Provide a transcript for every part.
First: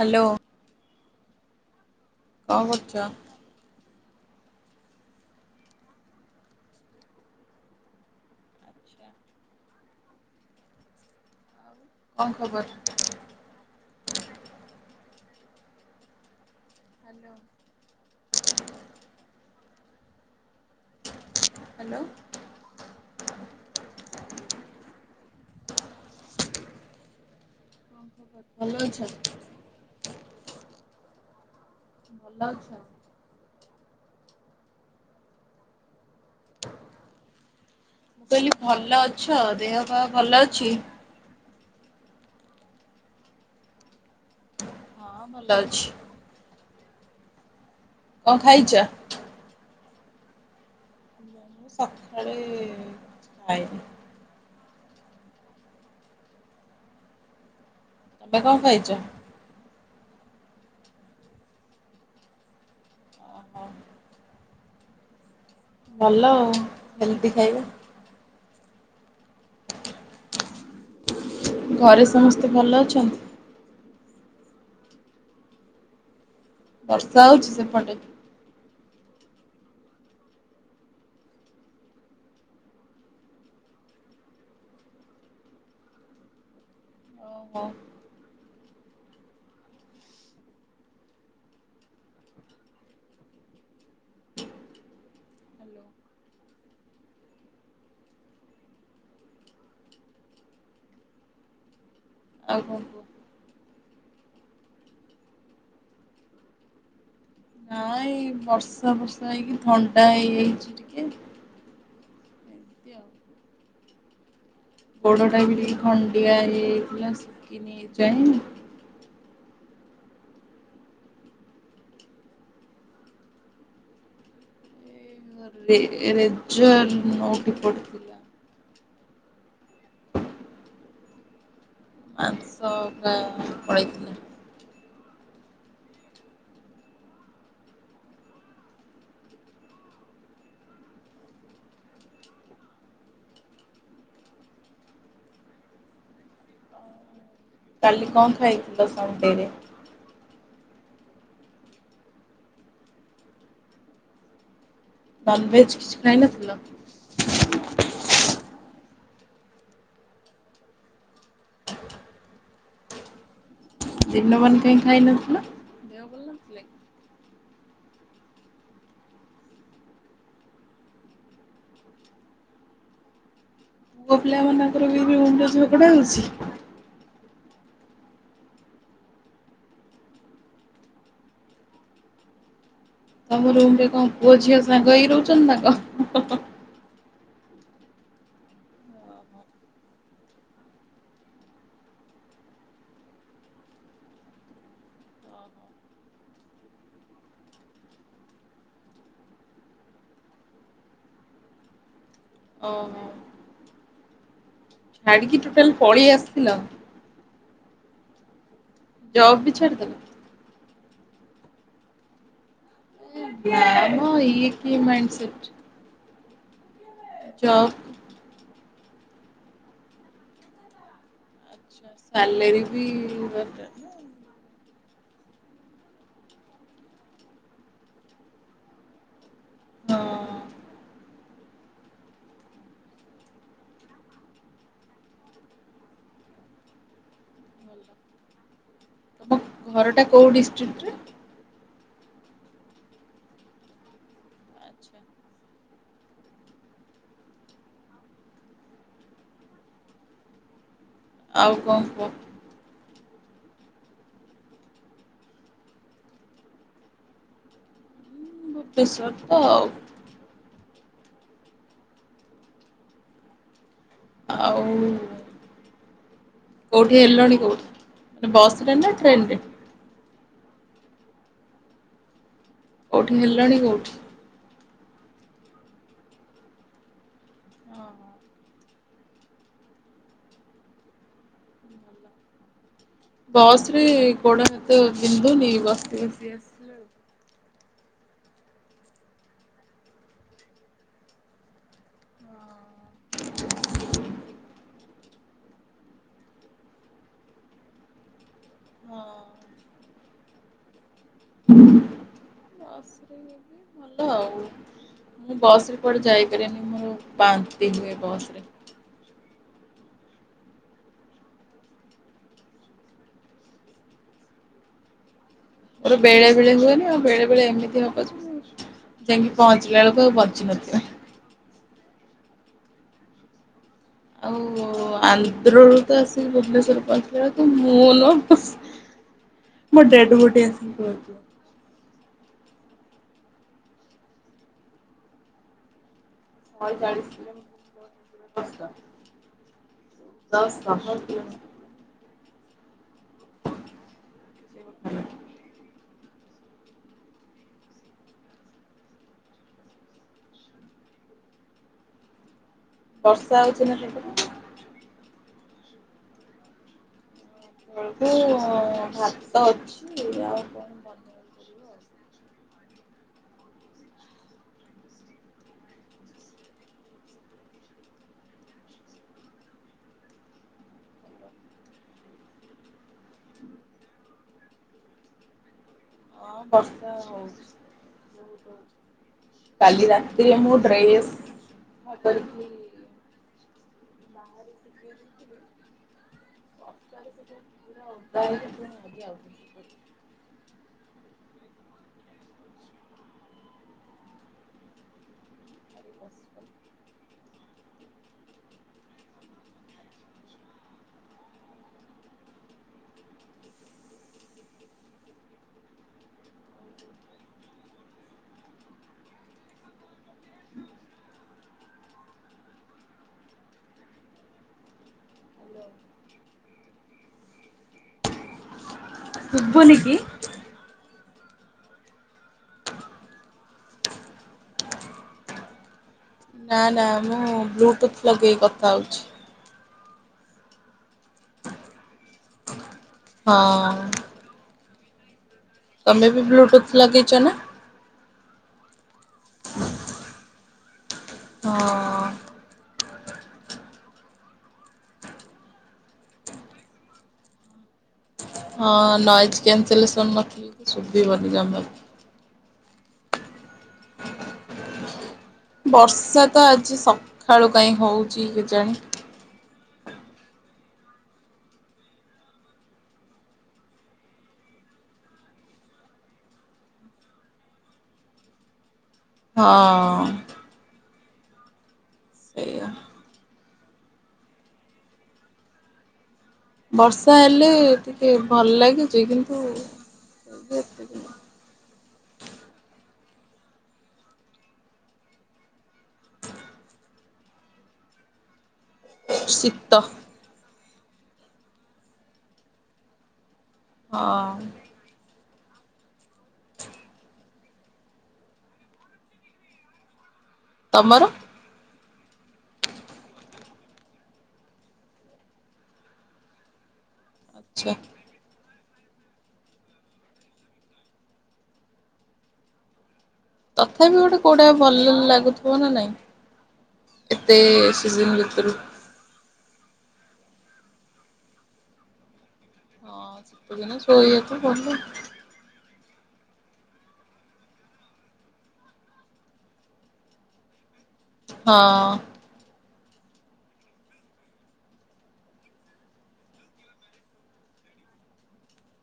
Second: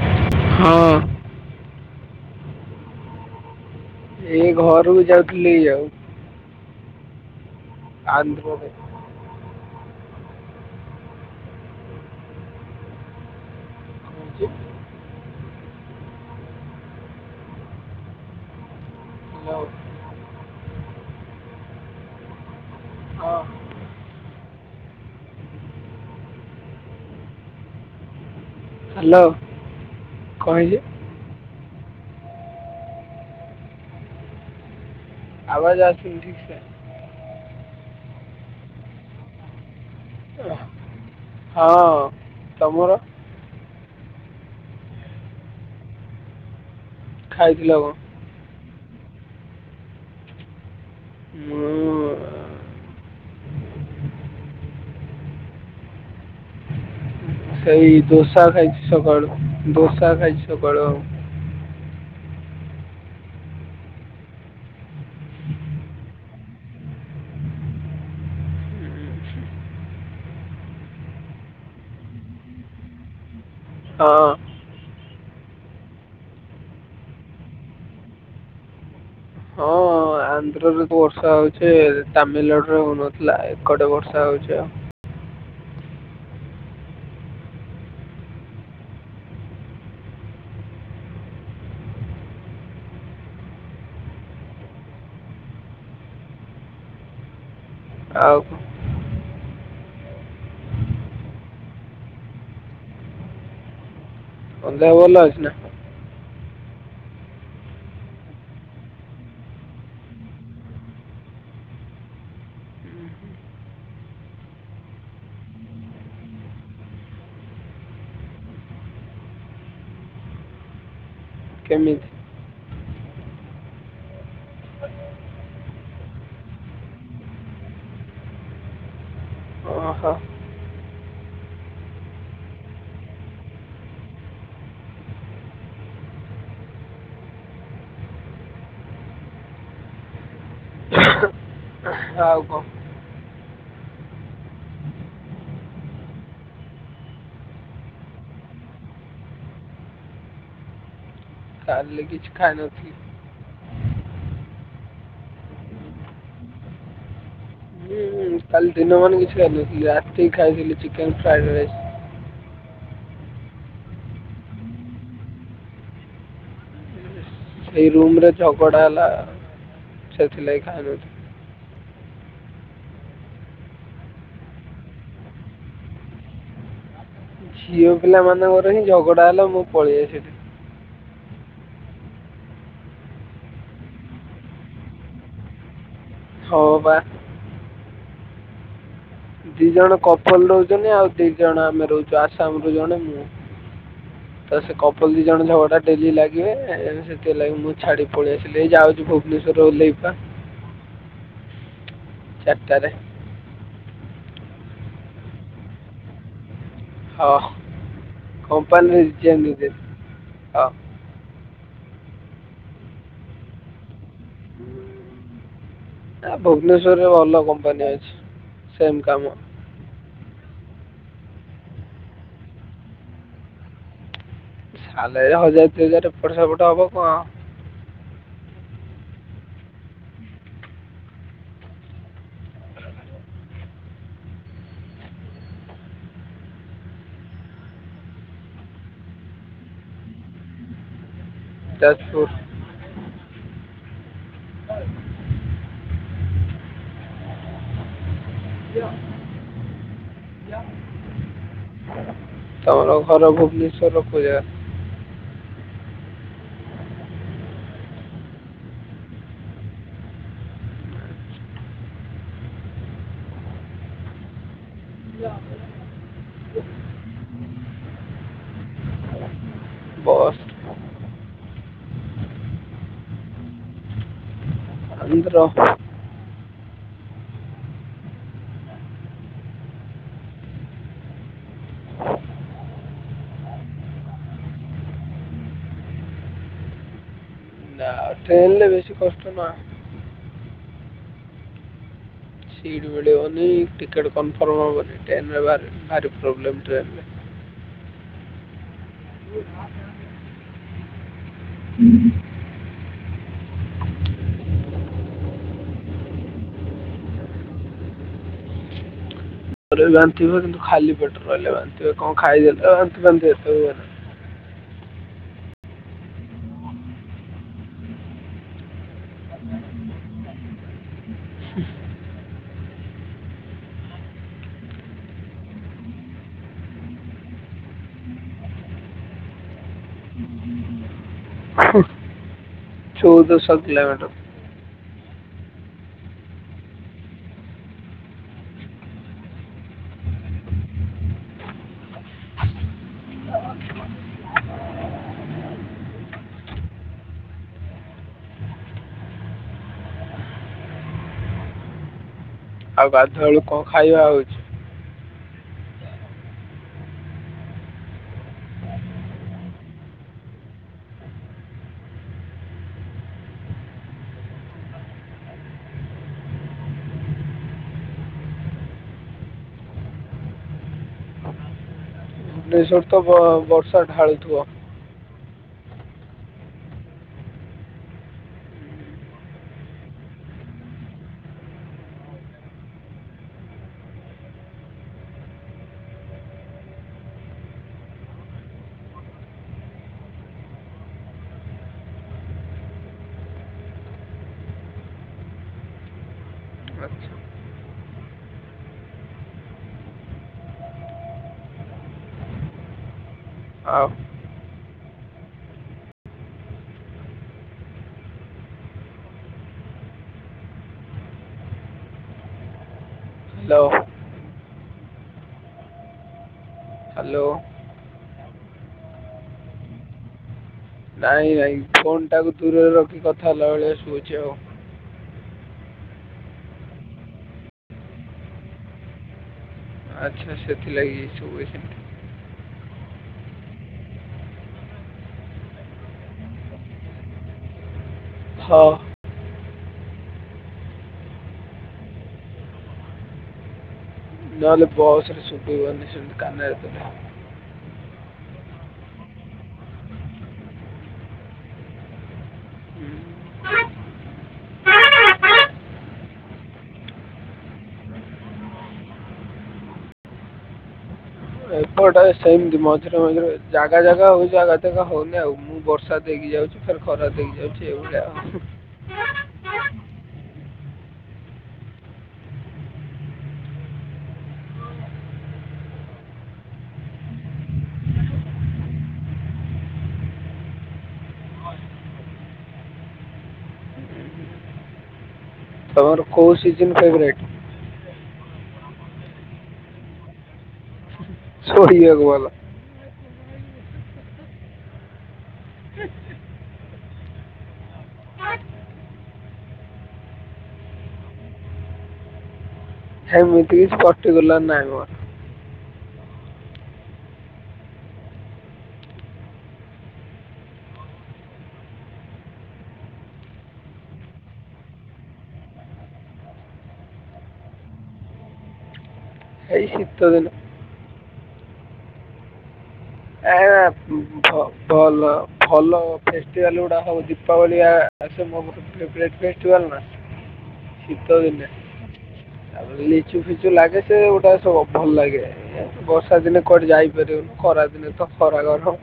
ମାଲୋ। ହଁ। କଣ କରୁଚ? ଏଇ ଘରୁକୁ ଯାଉଥିଲି ଆଉ। [unintelligible] କରୁଛ? କଣ ଖବର? [inaudible] ହ୍ୟାଲୋ। [inaudible] ହାଲୋ। ହ୍ୟାଲୋ। ହଁ। କଣ ଖବର? [inaudible] ହ୍ୟାଲୋ କହିଲେ। ଭଲ ଅଛ? ଆବାଜ ଆସୁନି ଠିକସେ। ମୁଁ କହିଲି ଭଲ ଅଛ ଦେହ ପା ଭଲ ଅଛି? ହଁ ତମର? ହଁ ଭଲ ଅଛି। ଖାଇଥିଲ କଣ? କଣ ଖାଇଚ? ମୁଁ ସଖାଳେ ଖାଇନି। ହେଇ ତମେ ଦୋସା କଣ ଖାଇଚି ଖାଇଛ? ସକାଳୁ, ଦୋସା ଖାଇଚି ସକାଳୁ ଆଉ। ଓ ହୋ। ଭଲ ହେଲ୍ଦି ଖାଇବା। ଘରେ ସମସ୍ତେ ଭଲ ଅଛନ୍ତି? ହଁ। ବର୍ଷା ହଉଚି ସେପଟେ? ହଁ ଆନ୍ଧ୍ରରେ ବର୍ଷା ହଉଚି, ତାମିଲନାଡୁରେ ହଉନଥିଲା ଏ କଡେ ବର୍ଷା ହଉଚି ଆଉ। ଓ ହୋ। ଆଉ କ? ଆଉ କଣ? ତମ ଦେହ ଭଲ ଅଛି ନା? ହଁ ଏଇ ବର୍ଷା ଫର୍ଷା ହେଇକି ଥଣ୍ଡା ହେଇଯାଇଚି ଟିକେ। ଏମିତି ଗୋଡଟା ବି ଟିକେ ଖଣ୍ଡିଆ ହେଇଯାଇଥିଲା ଶୁକିନି ଏଯାଏଁ। କେମିତି? [inaudible] ରେ ରେଜର୍ ନଉଟି ପଡିଥିଲା। ଓହୋ। ମାଂସ ପୁରା ପଳେଇଥିଲା। ଆଉ କଁ? କାଲି କଣ ଖାଇଇଥିଲ ସନଡେ ରେ? କାଲି କିଛି ଖାଇ ନଥିଲି। ନନଭେଜ୍ କିଛି ଖାଇନଥିଲ? ଖାଇନଥିଲି କାଲି ଦିନ ମାନ କିଛି ଖାଇନଥିଲି ରାତି କି ଖାଇଥିଲି ଚିକେନ ଫ୍ରାଇଡ ରାଇସ୍। ଦିନମାନ କାଇଁ ଖାଇନଥିଲ? ଦେହ ଭଲ ନଥିଲା କି? ଏଇ ରୁମ୍ ରେ ଝଗଡା ହେଲା, ସେଇଥିଲାଗି ଖାଇନଥିଲି। ପୁଅ ପିଲାମାନଙ୍କର ବି ରୁମ୍ ରେ ଝଗଡ଼ା ହଉଛି? ଝିଅ ପିଲା ମାନଙ୍କର ହିଁ ଝଗଡା ହେଲା ମୁଁ ପଳିଆ ସେଠି। ତୋମ ରୁମ୍ ରେ କଣ ପୁଅ ଝିଅ ସାଙ୍ଗ ହେଇ ରହୁଚନ୍ତି ନା କଁ? ହଁ ବା। ଦି ଜଣ କପଲ୍ ରହୁଚନ୍ତି, ଆଉ ଦି ଜଣ ଆମେ ରହୁଚୁ, ଆସାମ ରୁ ଜଣେ ମୁଁ। ତ ସେ କପଲ୍ ଦି ଜଣ ଝଗଡା ଡେଲି ଲାଗିବେ ଏ, ସେଥିଲାଗି ମୁଁ ଛାଡି ପଳେଇଆସିଲି, ଏଇ ଯାଉଚୁ ଭୁବନେଶ୍ୱର ରେ ଓଲ୍ହେଇବି ପା। ଚାଟାରେ। ଓହୋ ଛାଡିକି ଟୋଟାଲ ପଳି ଆସିଲ? ହଁ କମ୍ପାନୀ ଜବ୍ ରିଜାଇନ୍ ବି ଛାଡ଼ିଦେଲ? ଦେଇଦେଲି, ହଁ। ଏ ନାମ ଇଏ କି ମାଇଣ୍ଡ ସେଟ୍? ଏ ଭୁବନେଶ୍ୱରରେ ଭଲ ଜବ୍ କମ୍ପାନୀ ଅଛି, ସେମ୍ କାମ। ଛା ସାଲେରି ବି ଦରକାର ନା? ସାଲାରୀ ହଜାର ଦି ହଜାର ଏପଟ ସେପଟ ହବ କଣ। ହଁ। ତୋମ ଘର ଟା କୋଉ ଡିଷ୍ଟ୍ରିକ୍ଟ ରେ? ଯାଜପୁର। ଆଚ୍ଛା। ଆଉ କଣ କୁହ? ତୋମର ଘର ଭୁବନେଶ୍ୱର ର କୋଉ ଜାଗା? ଭୂବନେଶ୍ବର ତ ଆଉ। ଆଉ କୋଉଠି ହେଲଣି କୋଉଠି ବସ୍ ରେ ନା ଟ୍ରେନ୍ ରେ? ବସ୍। କୋଉଠି ହେଲଣି କୋଉଠି? ଭୂବନେଶ୍ବର ର। ଅଁ, ହଁ। ବସ୍ ରେ ଗୋଡ଼ ହାତ ବିନ୍ଧୁନି ବସି ବସି ଆସ? ଆଉ ଟ୍ରେନ୍ ରେ ବେଶୀ କଷ୍ଟ ନା। ଆଉ। ସିଟ୍ ମିଳିବନି, ଟିକେଟ୍ କନଫର୍ମ ହବନି, ଟ୍ରେନ୍ ର ଭାରି ଭାରି ପ୍ରୋବ୍ଲେମ୍ ଟ୍ରେନ୍ ରେ। ହଁ। ହଁ। [inaudible] ହୁଁ। ବସ୍ ରେ ବି ଭଲ ଆଉ। ମୁଁ ବସ୍ ରେ କୁଆଡ଼େ ଯାଇପାରେନି, ମୋର ବାନ୍ତି ହୁଏ ବସ୍ ରେ। ମୋର ବି ବାନ୍ତି ହୁଏ କିନ୍ତୁ ଖାଲି ପେଟରେ ରହିଲେ ବାନ୍ତି ହୁଏ। କଣ ଖାଇଦେଲେ ବାନ୍ନ୍ତି ଫାନ୍ନ୍ତି ଏତେ ହୁଏନା। ମୋର ବେଳେ ବେଳେ ହୁଏନା, ଆଉ ବେଳେ ବେଳେ ଏମିତି ହବ ଯେ ଯାଇକି ପହଞ୍ଚିଲା ବେଳକୁ ଆଉ ବଞ୍ଚି ନଥିବ। ଆଉ ଆନ୍ଧ୍ରରୁ ତ ଆସି ଭୁବନେଶ୍ୱର ପହଞ୍ଚିଲା ବେଳକୁ ମୁଁ ନ ମୋ ଡେଡ୍ ବଡି ଆସିକି ପହଞ୍ଚିବ। ହଁ। ଚଉଦଶହ କିଲୋମିଟର। [unintelligible] ଚାଳିଶ କିଲୋମଟର୍ [inaudible] [inaudible] ଆଉ ବର୍ଷା ଗାଧୁଆବେଳକୁ ହଉଛି କଣ ନା ଖାଇବା ହୁଏ? ସେପଟେ? ସବୁ ଭାତ ଅଛି ଆଉ କରିବ ଆ। ଭୁବନେଶ୍ୱରରେ ତ ବର୍ଷା ଢାଳୁଥିବ। ହଁ ବର୍ଷା ହଉଛି ବହୁତ ଜୋରେ। କାଲି ରାତିରେ ମୁଁ ଡ୍ରେସ୍ ବଦଳିକି ବାହାରାରେ ଯିବି ଓଦା ହେଇକି ମାନେ ଆଜ୍ଞ ଆଉ ବସ। ଆଚ୍ଛା ଆଉ ହ୍ୟାଲୋ ହାଲୋ। ହାଲୋ। ଶୁଭୁନି କି? ନାଇଁ ନାଇଁ ଫୋନଟାକୁ ଦୂରରେ ରଖି କଥା ହେଲା ଭଳିଆ ଶୁଭୂଚି ଆଉ ନା ନା ମୁଁ ବ୍ଲୁଟୁଥ ଲଗେଇକି କଥା ହଉଛି। ଆଚ୍ଛା ସେଥିଲାଗି ଶୁଭୁଚି। ହଁ। ତମେ ବି ବ୍ଲୁଟୁଥ ଲଗେଇଛ ନା? ହଁ। ହଁ। ନହେଲେ ବସରେ ସୁଭିବନି ସେମିତି କାନରେ ଦେଲେ। ହଁ ନଏଜ୍ କିୟାନସ୍ଲେସନ୍ ନଥିଲେ, ସୁଭିବନି ଯମାରୁ। ବର୍ଷା ତ ଆଜି ସଖାଳୁ କାଇଁ ହଉଚି କେଜାଣି? ଏପଟେ ସେମିତି ମଝିରେ ମଝିରେ ଜାଗା ଜାଗା ହଉଚି ଜାଗା ଜାଗା ହଉନି ଆଉ ମୁଁ ବର୍ଷା ଦେଇକି ଯାଉଚି, ଫେର୍ ଖରା ଦେଇକି ଯାଉଚି ଏଇଭଳିଆ। ହଁ। ସେଇଆ। ବର୍ଷା ହେଲେ ଟିକେ ଭଲ ଲାଗେ ଯେ କିନ୍ତୁ ଏ ତମର କୋଉ ସିଜିନ୍ ଫେବରାଇଟି? ଶୀତ। ଶୋଇଆକୁ ଭଲ। ହଁ। ହ [inaudible] [unintelligible] ତମର? ସେମିତି କିଛି ପର୍ଟିକୁଲାର୍ ନାହିଁ ମୋର। ଆଛା। ତଥାପି ଗୋଟେ କୋଉଟା ଭଲ ଲାଗୁଥିବ ନା ନାଇଁ? ଏତେ ସିଜିନ୍ ଭିତରୁ ଏଇ ଶୀତ ଦିନେ। ହଁ ଏ ଶୀତଦିନେ ଶୋଇଆକୁ ଭଲ। ଭଲ ଫେଷ୍ଟିଭାଲ୍ ଗୁଡା ହବ ଦୀପାବଳି ଆସେ ମୋ ଫେବରାଇଟ୍ ଫେଷ୍ଟିବାଲ୍ ନା? [unintelligible] ଶୀତ ଦିନେ ହଁ। ତାପରେ ଲିଚୁ ଫିଚୁ ଲାଗେ ସେ ଗୋଟା ସବୁ ଭଲ ଲାଗେ। ବର୍ଷା ଦିନେ କୁଆଠେ ଯାଇପାରିବନି ଖରା ଦିନେ ତ ଖରା ଗରମ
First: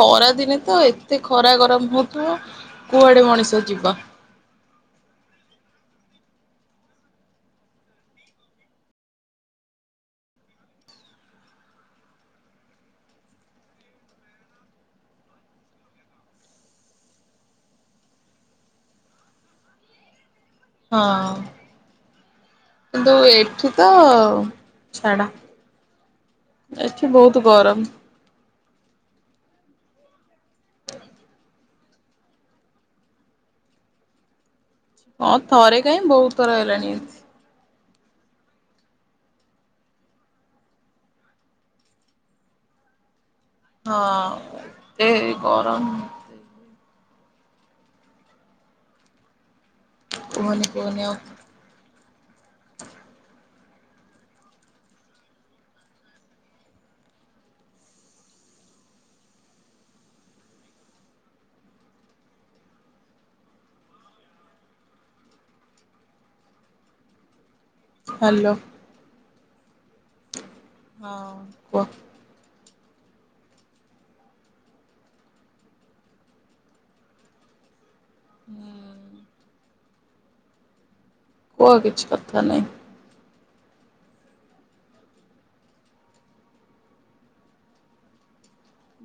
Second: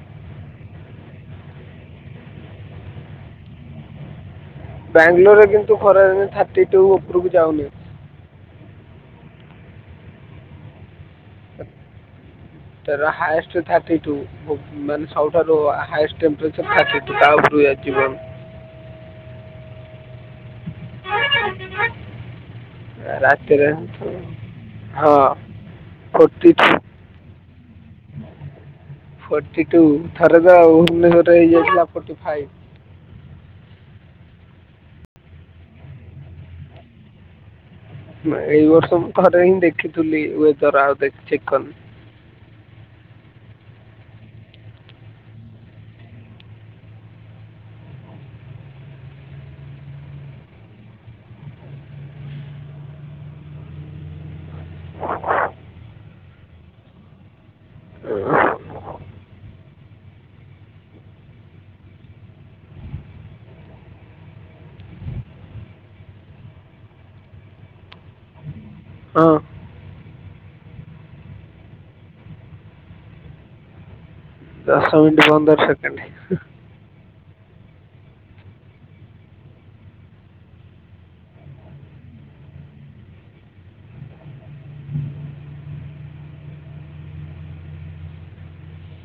ଖରା ଦିନେ ତ ଏତେ ଖରା ଗରମ ହଉଥିବ, କୁଆଡେ ମଣିଷ ଯିବା। ବାଙ୍ଗାଲୋର ରେ କିନ୍ତୁ ଖରାଦିନେ ଥାର୍ଟି ଟୁ ଉପରୁକୁ ଯାଉନି। ତାର ହାଏଷ୍ଟ୍ ଥାର୍ଟି ଟୁ। ମାନେ ସବୁଠାରୁ ହାଏଷ୍ଟ ଟେମ୍ପରେଚର୍ ଥାଟି ଟୁ ତା ଉପରୁକୁ ଯାଇ [unintelligible] ହଁ। କିନ୍ତୁ ଏଠି ରାତିରେ ତ, ହଁ ଛାଡ ଫୋର୍ଟି ଟୁ ସେ ବହୁତ୍ ଗରମ। ଫୋର୍ଟି ଟୁ ଥରେ ତ ଆଉ ଭୁବନେଶ୍ୱରରେ ହେଇଯାଇଥିଲା ଫୋର୍ଟି ଫାଇପ୍। ହଁ ଥରେ କାଇଁ, ବହୁତ୍ ଥର ହେଲାଣି। ଏଇ ବର୍ଷ ମୁଁ ଥରେ ହିଁ ଦେଖିଥିଲି, ୱେଦର ଆଉ ଦେ ଚେକ୍ କରିନି। ହଁ ସେ ଗରମ୍। କୁହନି କୁହନି ଆଉ। ହାଲୋ। ହଁ। ହଁ କୁଅ। ଦଶ ମିନିଟ୍ [unintelligible] ହୁଁ। କୁଅ, କିଛି କଥା ନାହିଁ।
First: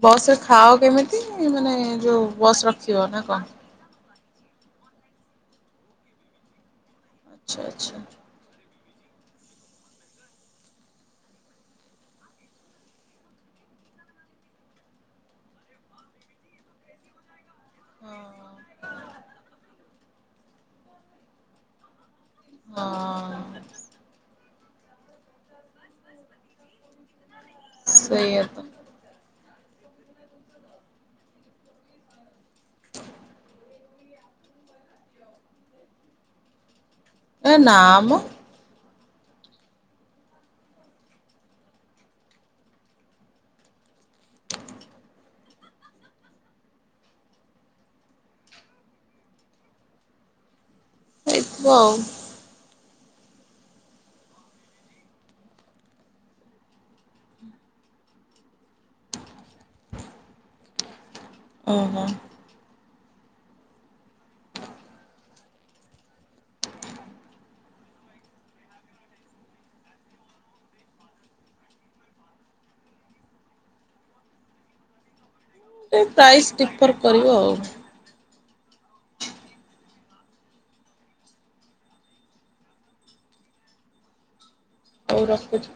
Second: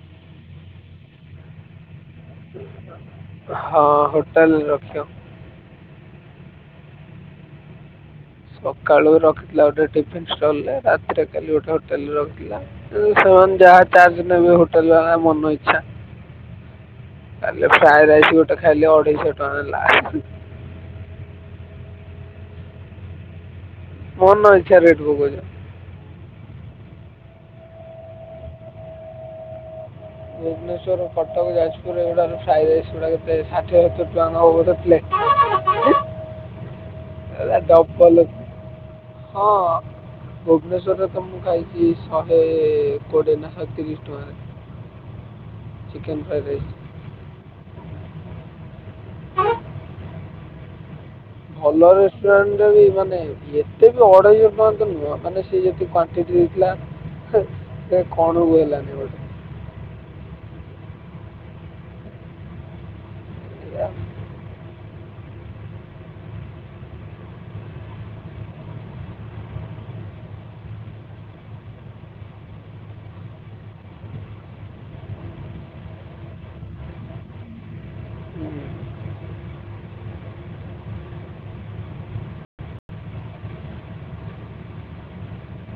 ବସ୍ ରେ ଖାଅ କେମିତି, ମାନେ ଯୋଉ ବସ୍ ରଖିବ ନା କଣ? ହଁ ହୋଟେଲ୍ ରେ ରଖିବ। ଆଚ୍ଛା ଆଚ୍ଛା। ସକାଳୁ ରଖିଥିଲା ଗୋଟେ ଟିଫିନ୍ ଷ୍ଟଲ୍ ରେ ରାତିରେ କାଲି ଗୋଟେ ହୋଟେଲ୍ ରେ ରଖିଥିଲା। ସେମାନେ ଯାହା ତାହା ନେବେ ହୋଟେଲ୍ ବାଲା ମନ ଇଚ୍ଛା। କାଲି ଫ୍ରାଏ ରାଇସ୍ ଗୋଟେ ଖାଇଲି ଅଢେଇଶହ ଟଙ୍କା ହେଲା। ହଁ ହଁ। ମନ ଇଛାରେ ଢୁକୁଛୁ। ସେୟା ତ। ଭୁବନେଶ୍ୱର କଟକ ଯାଜପୁର ଏଗୁଡାର ଫ୍ରାଇ ରାଇସ୍ ଗୁଡା କେତେ ଷାଠିଏ ସତୁରୀ ଟଙ୍କା ନବ ଗୋଟେ ପ୍ଲେଟ୍। ଏ ଏରା ନା ମ ଡବଲ, ହଁ ଭୁବନେଶ୍ୱରରେ ତ ମୁଁ ଖାଇଛି ଶହେ କୋଡିଏ ନା ଶହେ ତିରିଶ ଟଙ୍କାରେ। Chicken fried rice. ହେଇଥିବ ଆଉ ଭଲରେ ପ୍ଲେନେଟା ବି ମାନେ ଏତେ ବି ଅଢେଇଶ ଟଙ୍କା ତ ନୁହଁ। ମାନେ ସେ ଯେତିକି କ୍ୱାଣ୍ଟିଟି ଦେଇଥିଲା ଛେ ସେ କଣକୁ ହେଲାନି ଗୋଟେ। ଓହୋ। [inaudible] [inaudible] ପ୍ରାଇସ୍ ଡିଫର କରିବ ଆଉ [unintelligible] ହଉ ରଖୁଚି।